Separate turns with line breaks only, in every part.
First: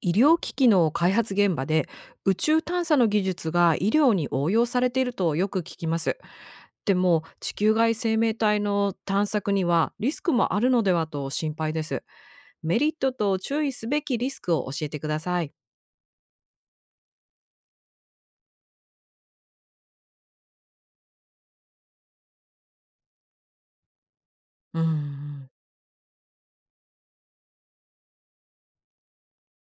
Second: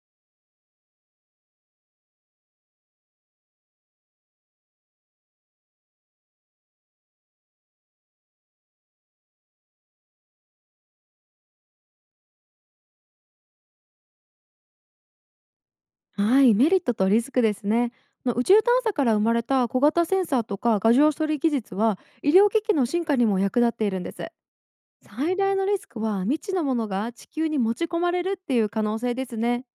医療機器の開発現場で宇宙探査の技術が医療に応用されているとよく聞きます。でも地球外生命体の探索にはリスクもあるのではと心配です。メリットと注意すべきリスクを教えてください。
はい、メリットとリスクですね。宇宙探査から生まれた小型センサーとか画像処理技術は医療機器の進化にも役立っているんです。
うー
最
ん。
大のリスクは未知のものが地球に持ち込まれるっていう可能性ですね。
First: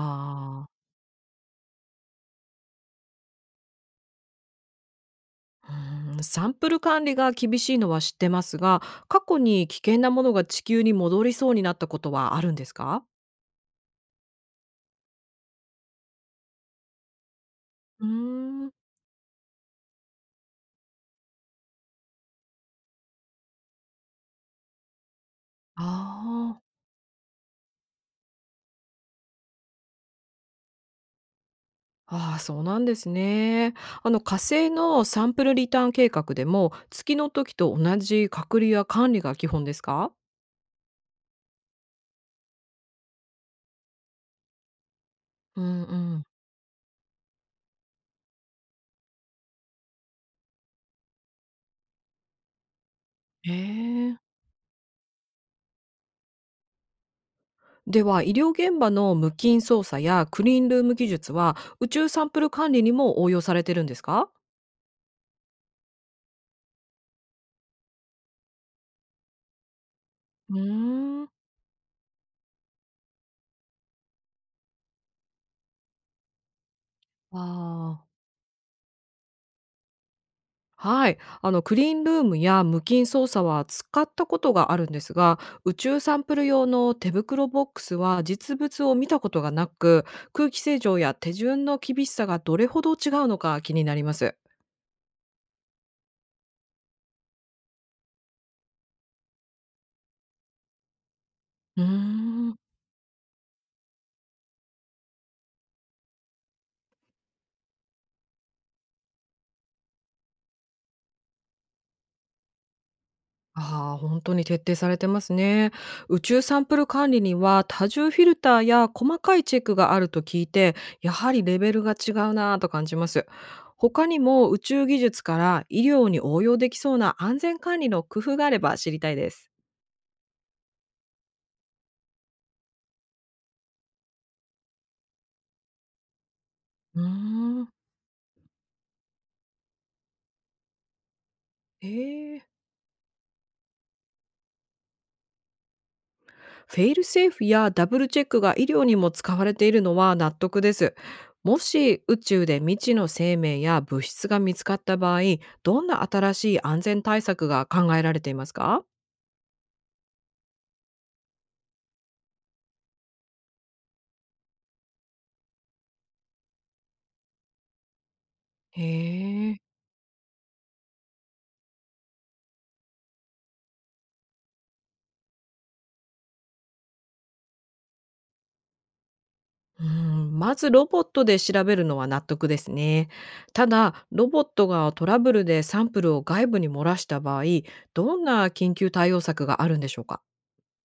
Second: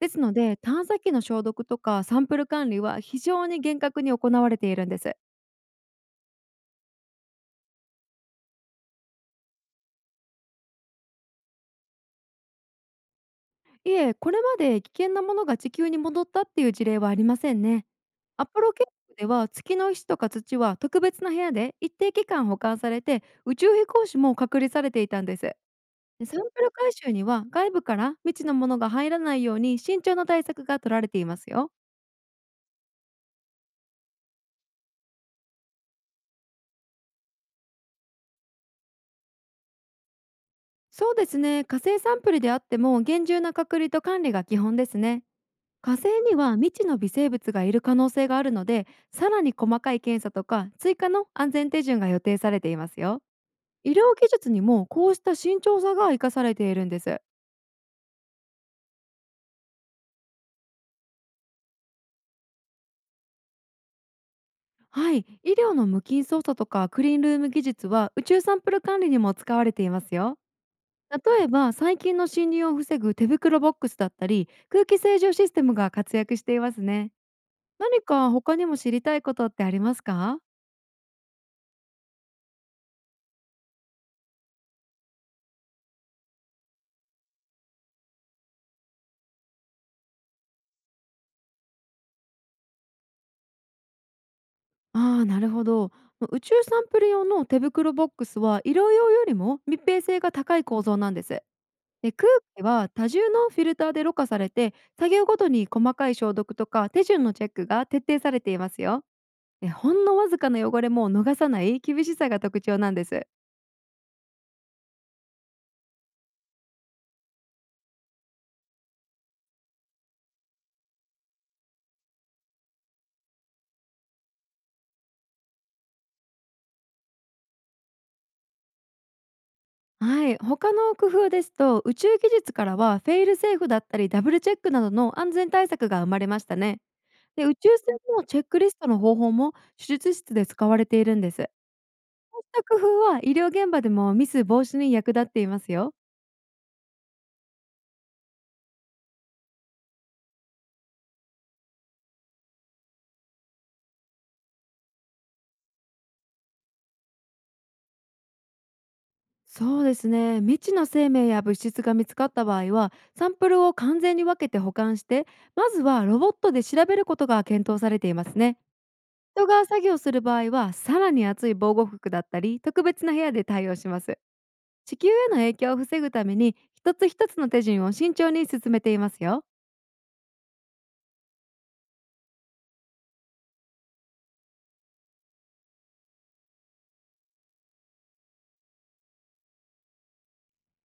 ですので
あ。
探査機の消毒とかサンプル管理は非常に厳格に行われているんです。
うーん、サンプル管理が厳しいのは知ってますが、過去に危険なものが地球に戻りそうになったことはあるんですか？
いえ、これまで危険なものが地球に戻ったっていう事例はありませんね。
うー
アポ
ん。
ロ計画では月の石とか土は特別な部屋で一定期間保管されて宇宙飛行士も隔離されていたんです。でサンプ
ああー。
ル回収には外部から未知のものが入らないように慎重な対策が取られていますよ。
ああ、そうなんですね。あの、火星のサンプルリターン計画でも、月の時と同じ隔離や管理が基本ですか？
そうですね、火星サンプルであっても厳重な隔離と管理が基本ですね。
うんう
火星
ん。
には未知の微生物がいる可能性があるので、さらに細かい検査とか追加の安全手順が予定されていますよ。
へ
医療
え。
技術にもこうした慎重さが生かされているんです。
では、医療現場の無菌操作やクリーンルーム技術は、宇宙サンプル管理にも応用されてるんですか？
はい、医療の無菌操作とかクリーンルーム技術は宇宙サンプル管理にも使われていますよ。
うーん。
例えば細菌の侵入を防ぐ手袋ボックスだったり空気清浄システムが活躍していますね。
あ
何
あ。
か他にも知りたいことってありますか？
はい、あの、クリーンルームや無菌操作は使ったことがあるんですが、宇宙サンプル用の手袋ボックスは実物を見たことがなく、空気清浄や手順の厳しさがどれほど違うのか気になります。
なるほど。宇宙サンプル用の手袋ボックスは医療用よりも密閉性が高い構造なんです。
うー
で、空
ん。
気は多重のフィルターでろ過されて、作業ごとに細かい消毒とか手順のチェックが徹底されていますよ。でほんのわずかな汚れも逃さない厳しさが特徴なんです。
ああ、本当に徹底されてますね。宇宙サンプル管理には多重フィルターや細かいチェックがあると聞いて、やはりレベルが違うなぁと感じます。他にも宇宙技術から医療に応用できそうな安全管理の工夫があれば知りたいです。
はい、他の工夫ですと、宇宙技術からはフェイルセーフだったりダブルチェックなどの安全対策が生まれましたね。
うー
で、宇
ん。
宙船のチェックリストの方法も手術室で使われているんです。こう
え
し
え。
た工夫は医療現場でもミス防止に役立っていますよ。
フェイルセーフやダブルチェックが医療にも使われているのは納得です。もし宇宙で未知の生命や物質が見つかった場合、どんな新しい安全対策が考えられていますか？
そうですね、未知の生命や物質が見つかった場合はサンプルを完全に分けて保管して、まずはロボットで調べることが検討されていますね。
へ
人
え。
が作業する場合はさらに熱い防護服だったり特別な部屋で対応します。地球への影響を防ぐために一つ一つの手順を慎重に進めていますよ。
うん、まずロボットで調べるのは納得ですね。ただ、ロボットがトラブルでサンプルを外部に漏らした場合、どんな緊急対応策があるんでしょうか？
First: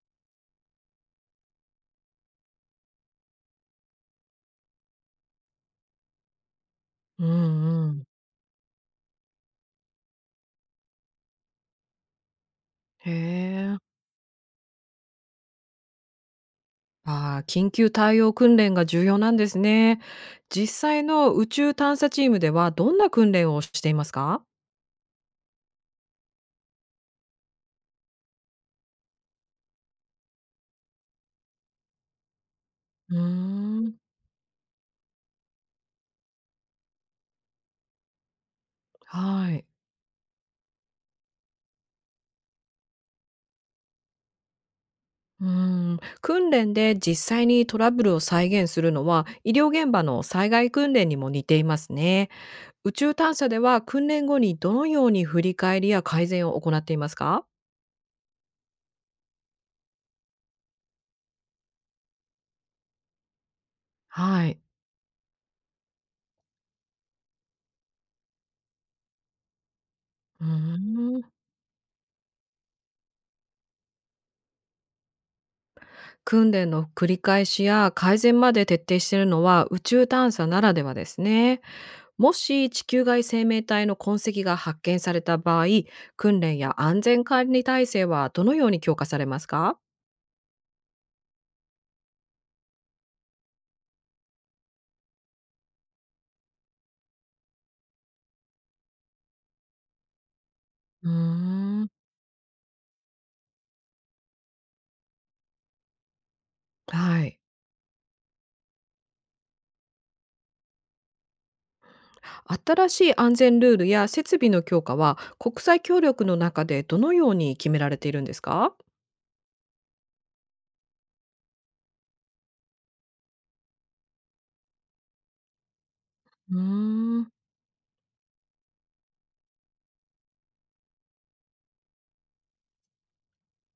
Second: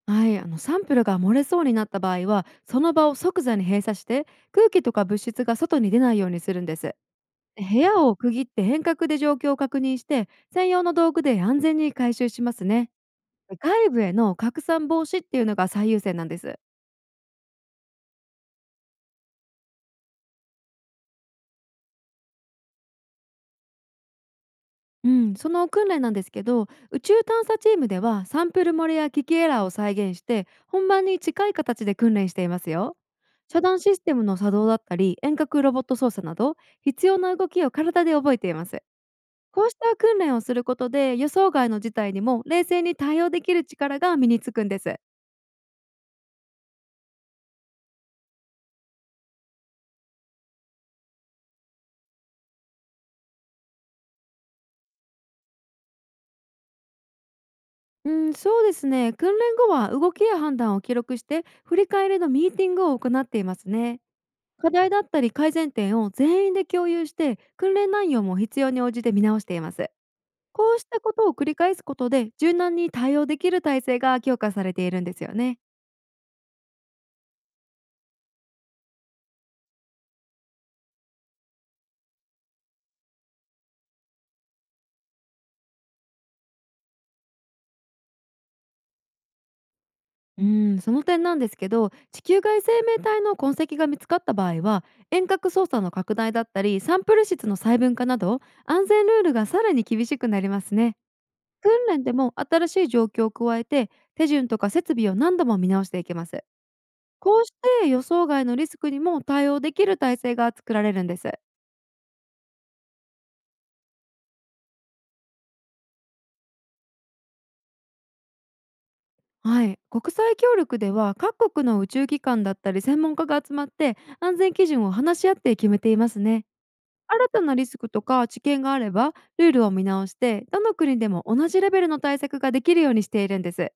はい、サンプルが漏れそうになった場合はその場を即座に閉鎖して、空気とか物質が外に出ないようにするんです。
う
部
んう
屋
ん。
を区切って変革で状況を確認して、専用の道具で安全に回収しますね。
へえ。
外部への拡散防止っていうのが最優先なんです。
ああ、緊急対応訓練が重要なんですね。実際の宇宙探査チームではどんな訓練をしていますか？
うん、その訓練なんですけど、宇宙探査チームではサンプル漏れや機器エラーを再現して本番に近い形で訓練していますよ。
うー
遮断
ん、
システムの作動だったり遠隔ロボット操作など、必要な動きを体で覚えています。
はい。
こうした訓練をすることで予想外の事態にも冷静に対応できる力が身につくんです。
うーん、訓練で実際にトラブルを再現するのは医療現場の災害訓練にも似ていますね。宇宙探査では訓練後にどのように振り返りや改善を行っていますか？
うん、そうですね。訓練後は動きや判断を記録して振り返りのミーティングを行っていますね。
はい。
課題だったり改善点を全員で共有して、訓練内容も必要に応じて見直しています。
うー
こうしたことを
ん。
繰り返すことで柔軟に対応できる体制が強化されているんですよね。
訓練の繰り返しや改善まで徹底しているのは宇宙探査ならではですね。もし地球外生命体の痕跡が発見された場合、訓練や安全管理体制はどのように強化されますか？
うん、その点なんですけど、地球外生命体の痕跡が見つかった場合は、遠隔操作の拡大だったりサンプル室の細分化など、安全ルールがさらに厳しくなりますね。
うー
訓
ん。
練でも新しい状況を加えて手順とか設備を何度も見直していけます。
はい。
こうして予想外のリスクにも対応できる体制が作られるんです。
新しい安全ルールや設備の強化は国際協力の中でどのように決められているんですか？
はい、国際協力では各国の宇宙機関だったり専門家が集まって安全基準を話し合って決めていますね。
うー
新
ん。
たなリスクとか知見があればルールを見直して、どの国でも同じレベルの対策ができるようにしているんです。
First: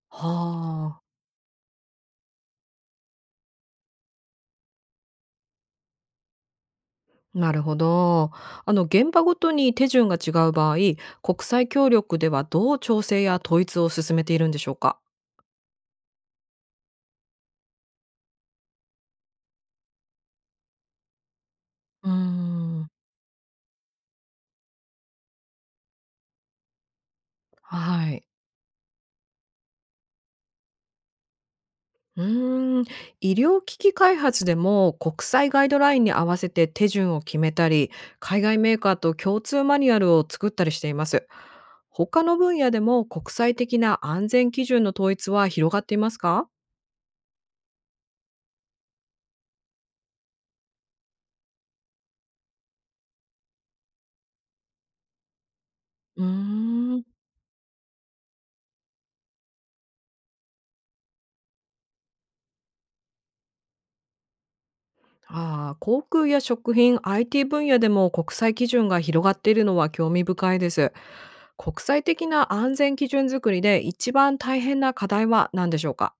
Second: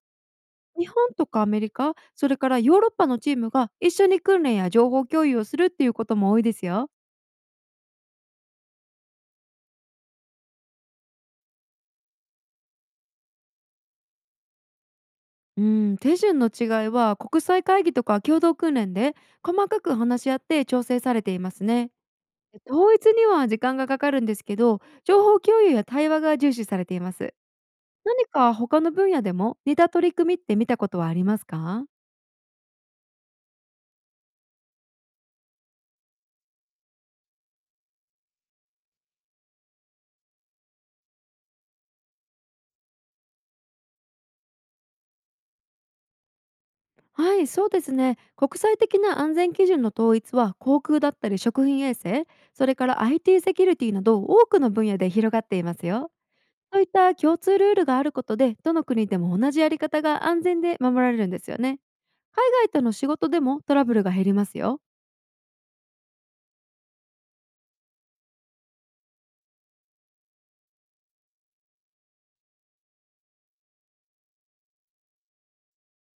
日
はあ。
本とかアメリカ、それからヨーロッパのチームが一緒に訓練や情報共有をするっていうことも多いですよ。
なるほど。あの、現場ごとに手順が違う場合、国際協力ではどう調整や統一を進めているんでしょうか？
うん、手順の違いは国際会議とか共同訓練で細かく話し合って調整されていますね。
うーん。
統一には時間がかかるんですけど、情報共有や対話が重視されています。
はい。
何か他の分野でも似た取り組みって見たことはありますか？
うーん、医療機器開発でも国際ガイドラインに合わせて手順を決めたり、海外メーカーと共通マニュアルを作ったりしています。他の分野でも国際的な安全基準の統一は広がっていますか？
はい、そうですね。国際的な安全基準の統一は航空だったり食品衛生、それから IT セキュリティなど多くの分野で広がっていますよ。
うー
そういっ
ん。
た共通ルールがあることで、どの国でも同じやり方が安全で守られるんですよね。海外との仕事でもトラブルが減りますよ。
ああ、航空や食品、IT 分野でも国際基準が広がっているのは興味深いです。国際的な安全基準作りで一番大変な課題は何でしょうか？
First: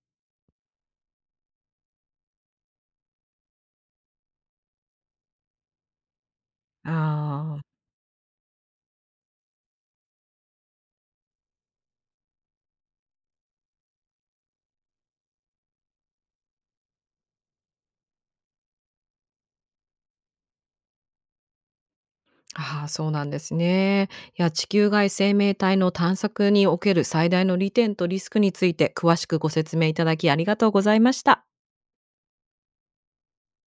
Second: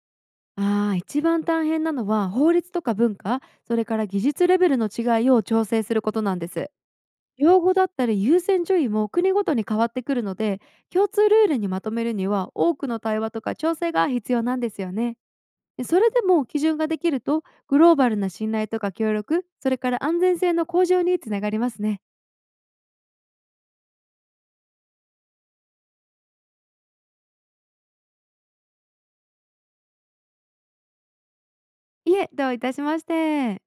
ああ、一番大変なのは法律とか文化、それから技術レベルの違いを調整することなんです。
あ
用
ー。
語だったり優先順位も国ごとに変わってくるので、共通ルールにまとめるには多くの対話とか調整が必要なんですよね。でそれでも基準ができると、グローバルな信頼とか協力、それから安全性の向上につながりますね。
ああ、そうなんですね。いや、地球外生命体の探索における最大の利点とリスクについて詳しくご説明いただきありがとうございました。
いえ、どういたしまして。